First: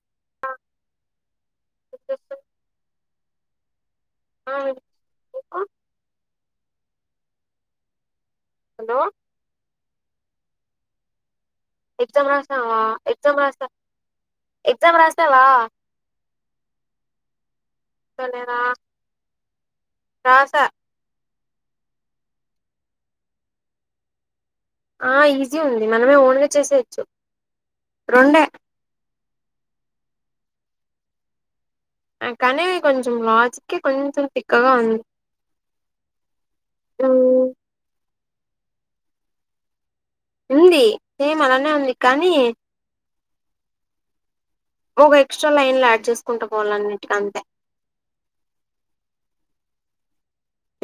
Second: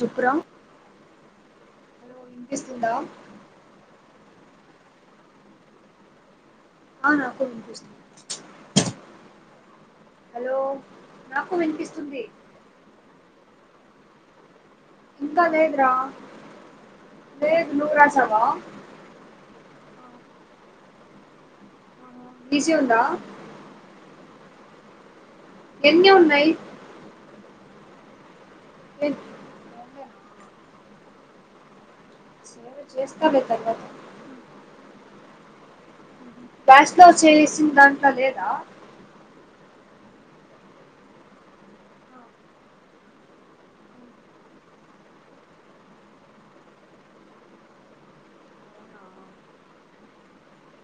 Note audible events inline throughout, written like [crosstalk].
చుక్రం వినిపిస్తుందా ఆ ఆ నాకుకు వినిపిస్తుంది హలో హలో నాకు వినిపిస్తుంది. తిన్నావా ఎత్త మస్త ఎగ్జమ్ ఇంకా రాసినవా లేదురా లేదు నువ్వు రాసావా రాస్తాలేరా రాస ఈజీ ఉందా ఆ ఈజీ ఉంది ఎన్ని మనమే ఓన్గా ఉన్నాయి చేసేయచ్చు రెండే లెన్ ఆ కానీ సరే కొంచం చేస్తాలే లాజికే తర్వాత కొంచెం తిక్కగా ఉంన్ బ్యాస్వ్ చేసిందంతా లేదా ఉంది సేమ్ అలానే ఉంది కానీ ఒక ఎక్స్ట్రా లైన్ యాడ్ చేసుకుంటా పోవాలి అన్నిటికి అంతే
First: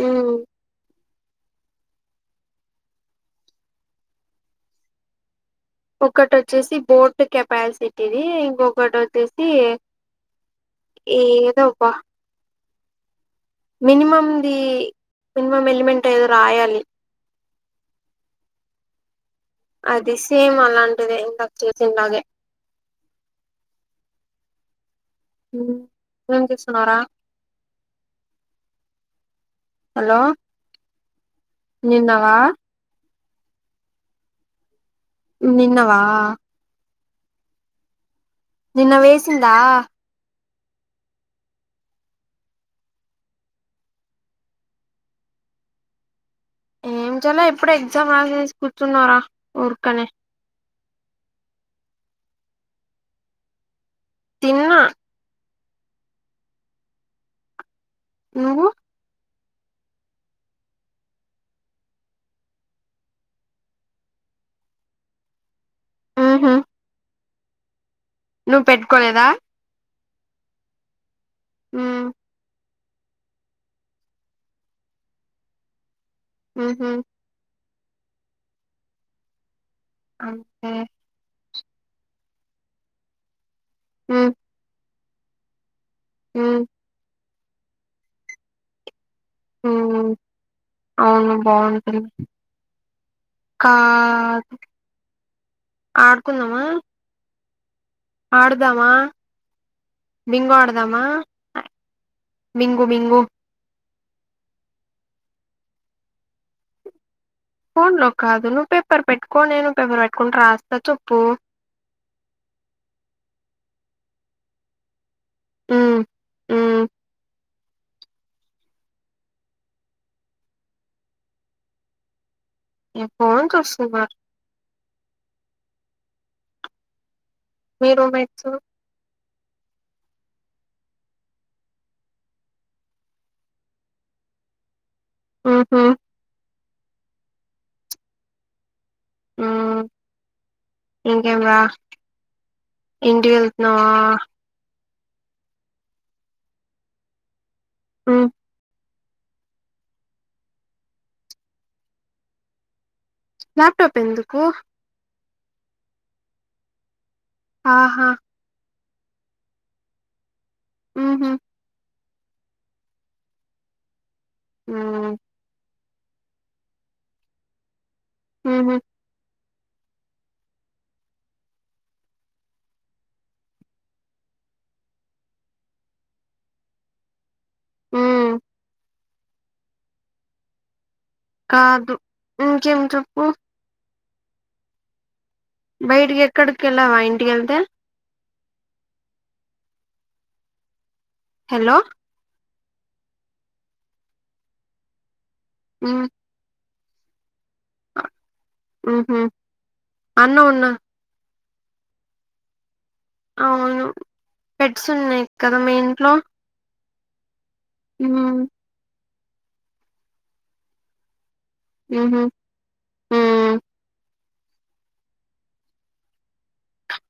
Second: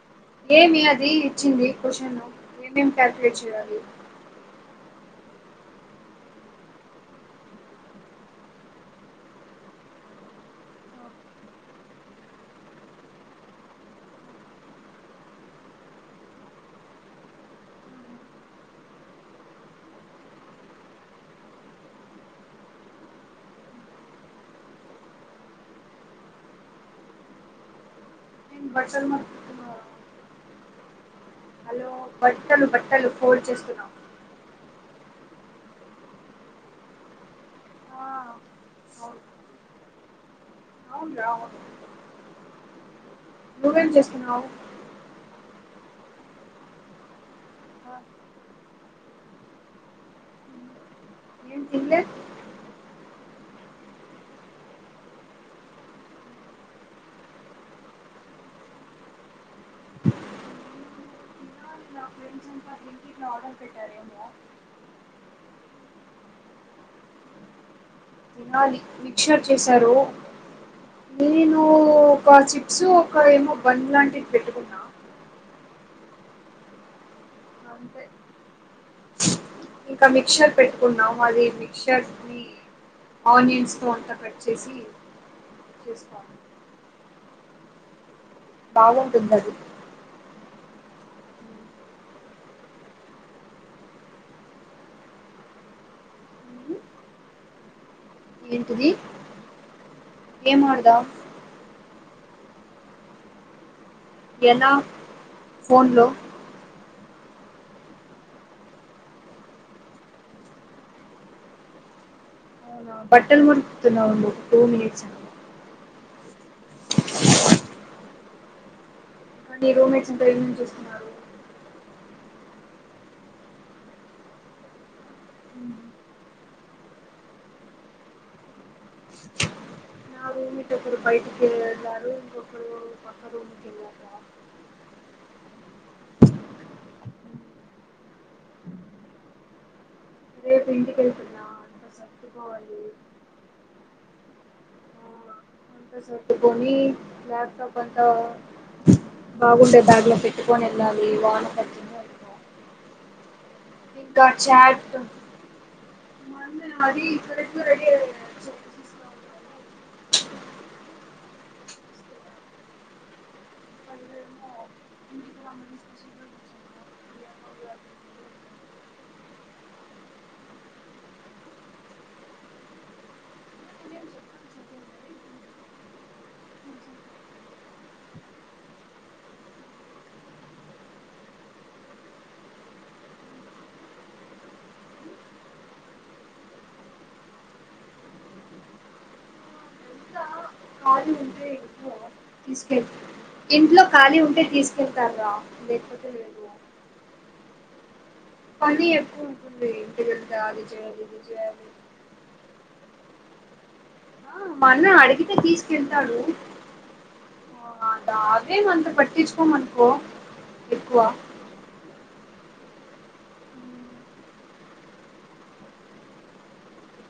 ఉమ్, ఏమి అది ఇచ్చింది క్వశ్చన్ను ఏమేమి క్యాల్కు్యులేట్ చేయాలి ఒకటి వచ్చేసి బోర్డు కెపాసిటీది ఇంకొకటి వచ్చేసి ఏదోబ్బా మినిమంది మినిమం ఎలిమెంట్ ఏదో రాయాలి అది సేమ్ అలాంటిదే ఇందక చేసి లాగే ఉ ఏం చేస్తున్నావ్ రా వర్చుల్ ము హలో హలో నిన్నవా బట్టలు బట్టలు ఫోడ్ చేస్తున్నావు విన్నవా ఆ నిన్న వేసిందా అవురు అవును నువ్వేం చేస్తున్నావు ఏం చేయలే ఇప్పుడ ఎగ్జామ్ రాసేసి కూర్చున్నారా ఊర్కనే ఏం తీనలే తిన్న నువ్వు నార్మల్ పీటర్ రింగ్ లే ఎటాక్ లాలి పెట్టుకోలేదా మిక్చర్ చేశారు నేను ఉమ్ కొన్ని చిప్స్ కొయి బంన్ లాంటివి పెట్టుకున్నా ఉహ ఇంకా మిక్చర్ అంతే పెట్టుకున్నాము అదిమి చెట్ని ఆనియన్స్ తో అంతా ఉమ్ కట్ చేసి చేసుకోను ఉ బాగుంటుంది అది ఉ అవును బాగుంటుంది కా ఆడుకుందామా ఉమ్. ఆడుదామా ఏంటిది? బింగో ఏం ఆడదామా ఆడదాం? బింగో బింగో ఎలా ఫోన్ లో ఫోన్ లో కాదు నువ్వు పేపర్ పెట్టుకో నేను పేపర్ పెట్టుకోని రాస్తా చేప్పు అవునా బట్టల్ మురికుతున్నా ఉండు టూ మినిట్స్ ఆ ఉ మరి రూమేట్స్ ఇంకా ఏమేం చేస్తున్నారు ఏ ఫోన్ చూస్తున్నారు హ్ మీరు రూమేట్స్ నా రూమ్మేట్ ఒకరు బయటికి వెళ్ళారు ఇంకొకరు పక్క రూమ్కెళ్ళారు ఆహా ఉమ్ రేపు ఇంకేం ఇంటికెళ్తున్నా రా అంతా సర్దుకోవాలి ఇంటికేళ్తున్నావా అంత సర్దుకొని ల్యాప్టాప్ అంతా ఉమ్ బాగుండే బ్యాగ్ల పెట్టుకొని వెళ్ళాలి వాన తడిచ్ ల్యాప్టాప్ ఇంకా ఎందుకు చాట్ మరి నాది ఇక్కడే ఆహా ఉహు వాళ్ళేమో ఆ [unintelligible] బిర్యానీ ఆహా నేను చెప్పాను చదివిందని ఆ కాదు ఇంకేం చెప్పు బయటికేక్కడికి ఎల్లవా ఇంటికెళ్తే కాజు హలో తీసుకెళ్త ఇంట్లో ఖాళీ ఉంటే తీసుకెళ్తార్రా ఉమ్ లేకపోతే లేద్ పని ఉహు ఎప్పుడు వుంటుంది అన్న ఇంటికెళ్తే అది ఉన్నా చేయాలి ఇది చేయాలి అవును ఆ మా పెట్స్ అన్న ఉన్నాయి అడిగితే కదా మీ ఇంట్లో తీసుకెళ్తాడు ఆ దా ఉమ్ అదేం అంత పట్టించుకోమనుకో ఎక్కువ ఉహు ఉమ్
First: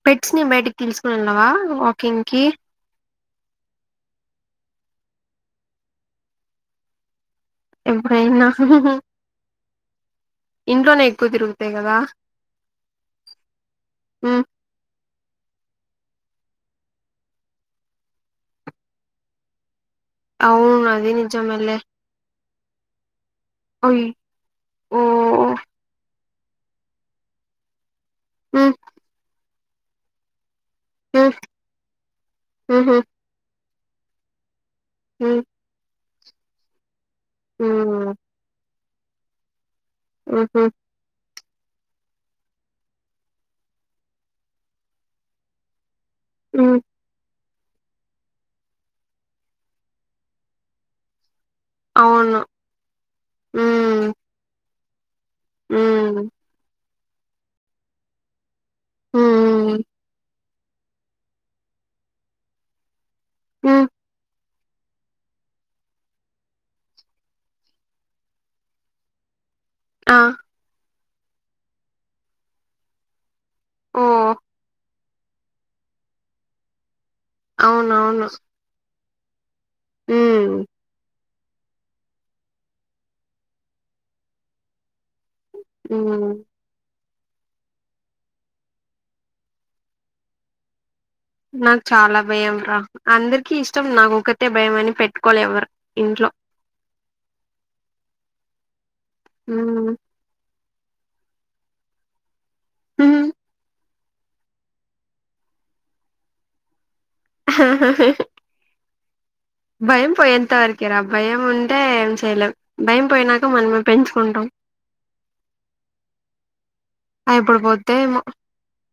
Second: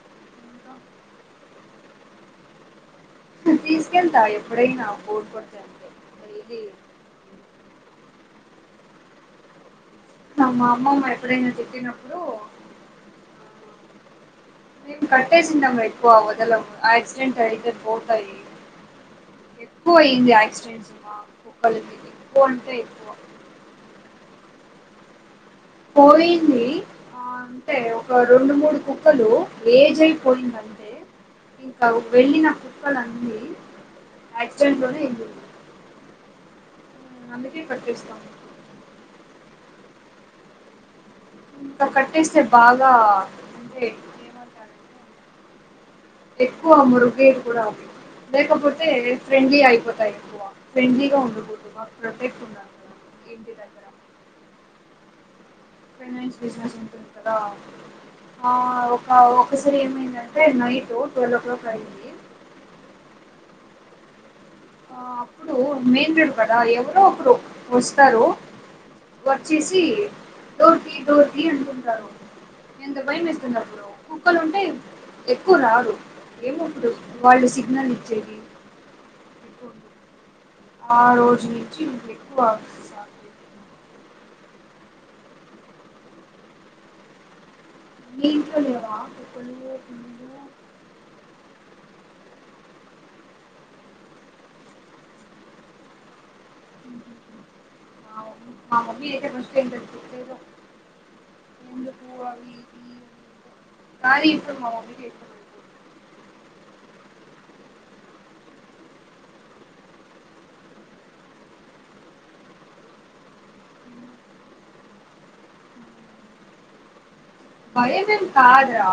పేట్స్ ని బయటికి తీసుకొని ఏళ్లవా వాకింగ్ కి తీసుకెళ్తా ఎప్పుడైనా బోర్ కొడితే అంతే డైలీ ఎప్పుడైనా హుహూ మా ఇంట్లోనే అమ్మమ్మ ఎక్కువ ఎప్పుడైనా తిరుగుతాయి కదా తిట్టినప్పుడు హు మేము కట్టేసిందాం ఎక్కువ వదలము యాక్సిడెంట్ అయితే పోతాయి ఎక్కువ అయ్యంది అవును ఆక్సిడెంట్స్ అది మా నిజమేలే కుక్కలకి ఎక్కువ అంటే ఎక్కువ ఓయి ఓ పోయింది ఆ అంతే ఒక రెండు ఉమ్ మూడు కుక్కలు ఏజ్ అయిపోయిందన్ తే ఉమ్ ఇంకా వెళ్ళిన కుక్కల ఉహు అన్నీ యాక్సిడెంట్ లోనే ఏ ఉమ్ అందుకే ఉమ్ కట్టేస్తాం ఉహు ఇంకా కట్టేస్తే బాగా అంటే ఏమంటారంటే ఎక్కువ ఉమ్ ముర్గే కూడా లేకపోతే ఫ్రెండ్లీ అయిపోతాయి ఎక్కువ ఫ్రెండ్లీగా ఉండకుడ్ మాక్ ప్రోటెకెట్ అవును ఇంగ ఇంటిదాకా ఉమ్ ఉమ్ ఫైనాన్స్ బిజినెస్ ఉంటుంది కదా ఆ ఒక ఒకసారి ఉమ్ ఏమైందే నైట్ టువేలో ఓ క్లాక్ అయి ఉ ఆ అప్పుడూ మెందుడు కదా ఎవరో ఒకరు ఓస్తారు వచ్చేసీ ఆ డోర్ తీయ్ డోర్ తీయ్ అంటుంటారు ఎంత భయం ఏస్తుందప్పుడూ ఓ కుక్కలుంటే ఎక్కువ్ రాదు వాళ్ళు సిగ్నల్ అవునవును ఇచ్చేది ఉంటుంది ఉమ్ ఆ రోజు నుంచి ఎక్కువ ఉ మీ ఇంట్లో లేవా నాకు చాలా భయం రా అందర్కి ఇష్టం నాకొకటే భయం అని పెట్టుకోలే ఎవరు ఇంట్లో అవును మీ అయితే ఎందుకూ అవి ఊ సారి ఇప్పుడు మా మమ్మీ తిడ్తది భయం పోయేంతవరకేరా భయం ఉంటే ఏం చేయలేం భయం పోయినాక మనమే పెంచుకుంటాం అది ఎప్పుడు పోద్దో ఏమో భయంమేం కాద్రా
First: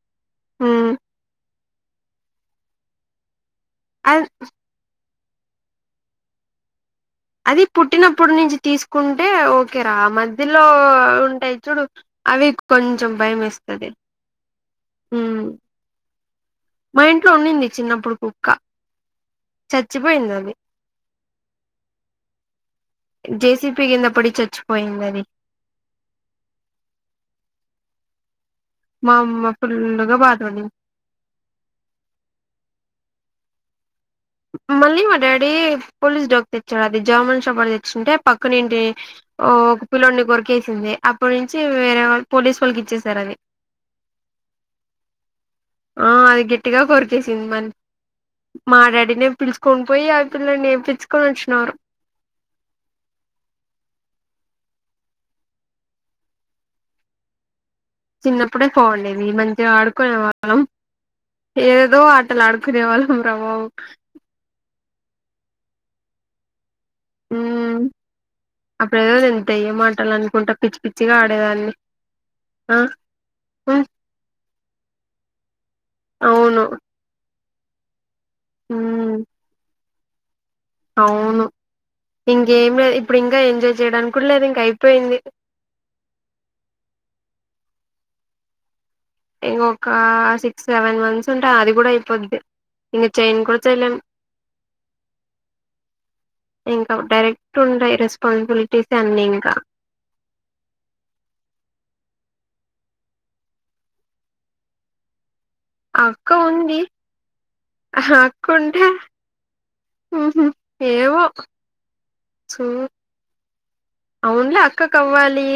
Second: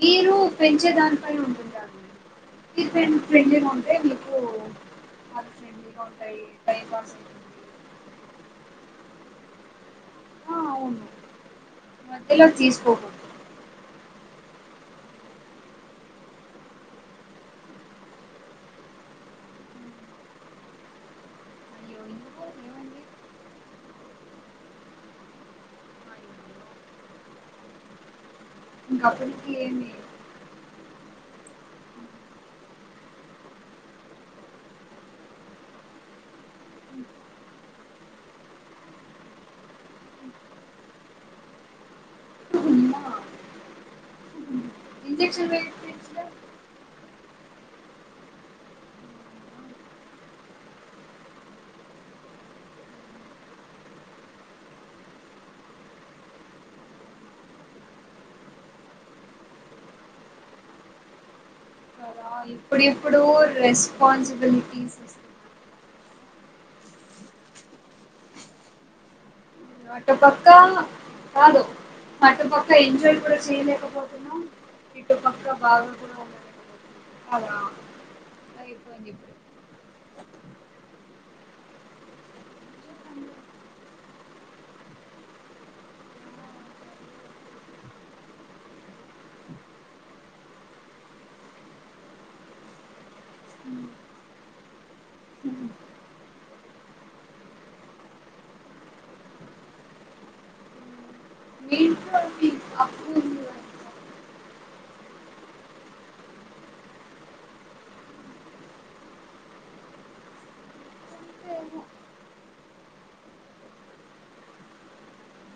మీరు ఉమ్ పెంచేదానికి మీరు పెంచ్ చెంచడాన్కి అ ఆ ఫ్రెండ్లీ గా ఉంటై టైంపాస్ అది పుట్టినప్పుడు నించి తీస్కుంటే ఒకే రా మాద్ ఆ దిలో అవును ఉంటాయి చూడూ మధ్యలో అవి కొంచెం తీసుకోకూడదు భయం ఎస్తది ఉమ్ మా ఇంట్లో ఉండింది చిన్నప్పుడు కుక్క చచ్చిపోయింది అది ఏం లేద్ ఏమండీ జేసిపి యున్నపుడే చచ్చిపోయింది అది ఇంక మామ అప్పటికి ఏమి ఫూల్ గా బాధవానింది మళ్ళీ మా డాడీ పోలీస్ జాబ్ తెచ్చాడు అది జమూల్ షపర్ తెచ్చింటే పక్కనెంటి ఓ ఒక పిల్లొన్నీ కొర్కేసింది అప్పనించీ వేరే వాళ్ళు పోలీస్ వాళ్ళకి ఉన్నా ఇచ్చేసారు అది. ఇంజెక్షన్ ఓ వేయించలే అది గేట్టిగా కొరికేసింది మరి మా డాడీనే పిల్చూకొని పోయి ఆ పిల్లొన్ని ఎపిచ్చుకొని అచ్చిన చిన్నప్పుడే బావుండేది మంచిగా ఆడుకునే వాళ్ళం ఏదేదో ఆటలు ఆడుకునే వాళ్ళం రా బాబు స్పాన్సిబిలిటీస్ ఉమ్మ్ అప్పుడు ఏదో తెంతే మాటాలు అటుపక్క అనుకుంటా పిచ్చి పిచ్చిగా ఆడేదాన్ని ఆ ఇప్పుడు ఉమ్ చేయలేకపోతున్నా ఇటు పక్క బాగా అవును అదా ఉమ్ అవును ఇంకేం లేదు ఇప్పుడు ఇంకా ఎంజాయ్ చేయడానికి కూడా లేదు ఇంక అయిపోయింది. ఒక సిక్స్ సెవెన్ మంత్స్ ఉంటే అది కూడా అయిపోద్ది ఇంకా చేయను కూడా చేయలేం ఇంకా డైరెక్ట్ ఉండయి రెస్పాన్సిబిలిటీస్ అన్ని ఇంకా మీ అప్పు అక్క ఉంది అక్కంటే ఏవో సూ అవునులే అక్కకువ్వాలి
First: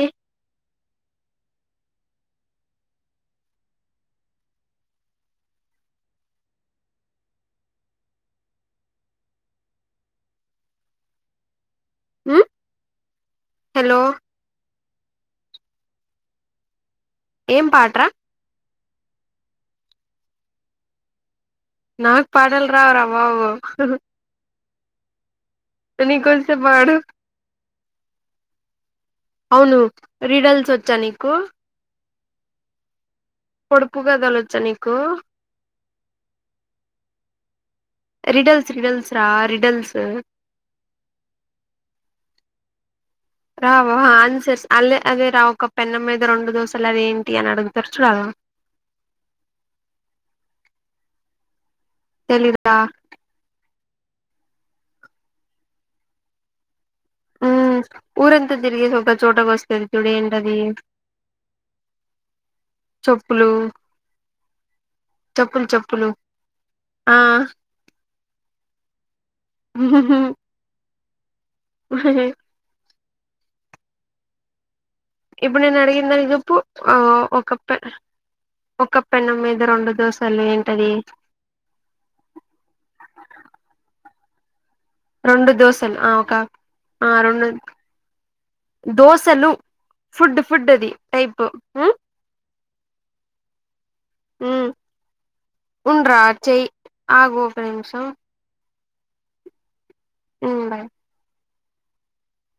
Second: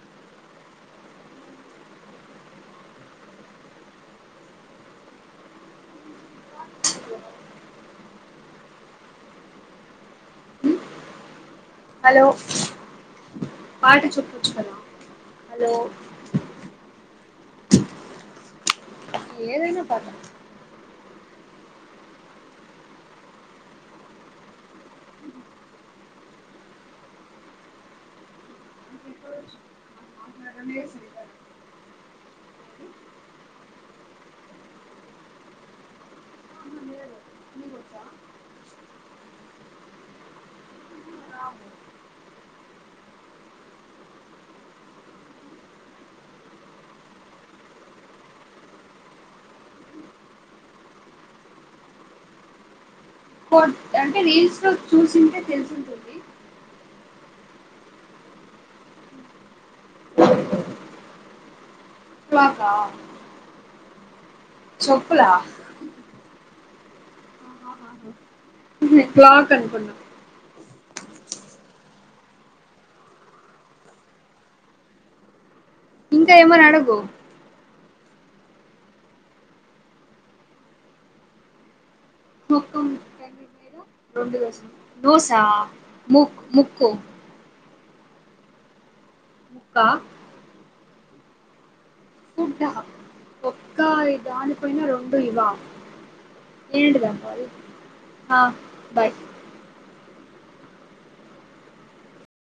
హలో పాట హలో చూప్పుచ్చుకుద హలో. ఏం పాట రా ఏదైనా పా నాకు పాటలు రావు రా బాబు నీ కకోస్తే పాడు అవును రీడల్స్ వచ్చా నీకు పోడుపు కదల వచ్చా నీకు [inaudible] రిడల్స్ రిడల్స్ రా రిడల్స్ ఆన్సర్ అదే రా ఒక పెన్నం మీద రెండు దోశలు అదేంటి అని అడుగుతారు చూడు అలా హా అంటే రీల్స్ లో చూసింటే తెలిసి ఉంటుంది. మ్మ్ ఊరంతా తిరిగి స్వల్ చోటగా వస్తది చుడు ఏంటది గా చెప్పులు చెప్పులా చెప్పులు చెప్పులు ఆ ఇంకా హు హ ఇప్పుడు నిను అడిగిన దానికి ఇంకా జేప్పు ఏమని ఆ అడుగు ఒక ఒక పెన్నం మీద రెండు దోశలు ఏంటది. ఒక పెనం మీద రెండు దోశలు రెండు దోసలు ఆ ఒక ఆ రెండు దోశలు ముక్క ఫుడ్ ఫుడ్ అది టైప్ మ్ము ఫుడ్డా ఒక్క ఇ చాలక మ్మ్ పోయినా రెండు ఇవ్వా ఉండ్రా చెయ్ ఏంటిది అబ్బా ఆగు అది ఒక నిమిషం హా బయ్ హమ్ బై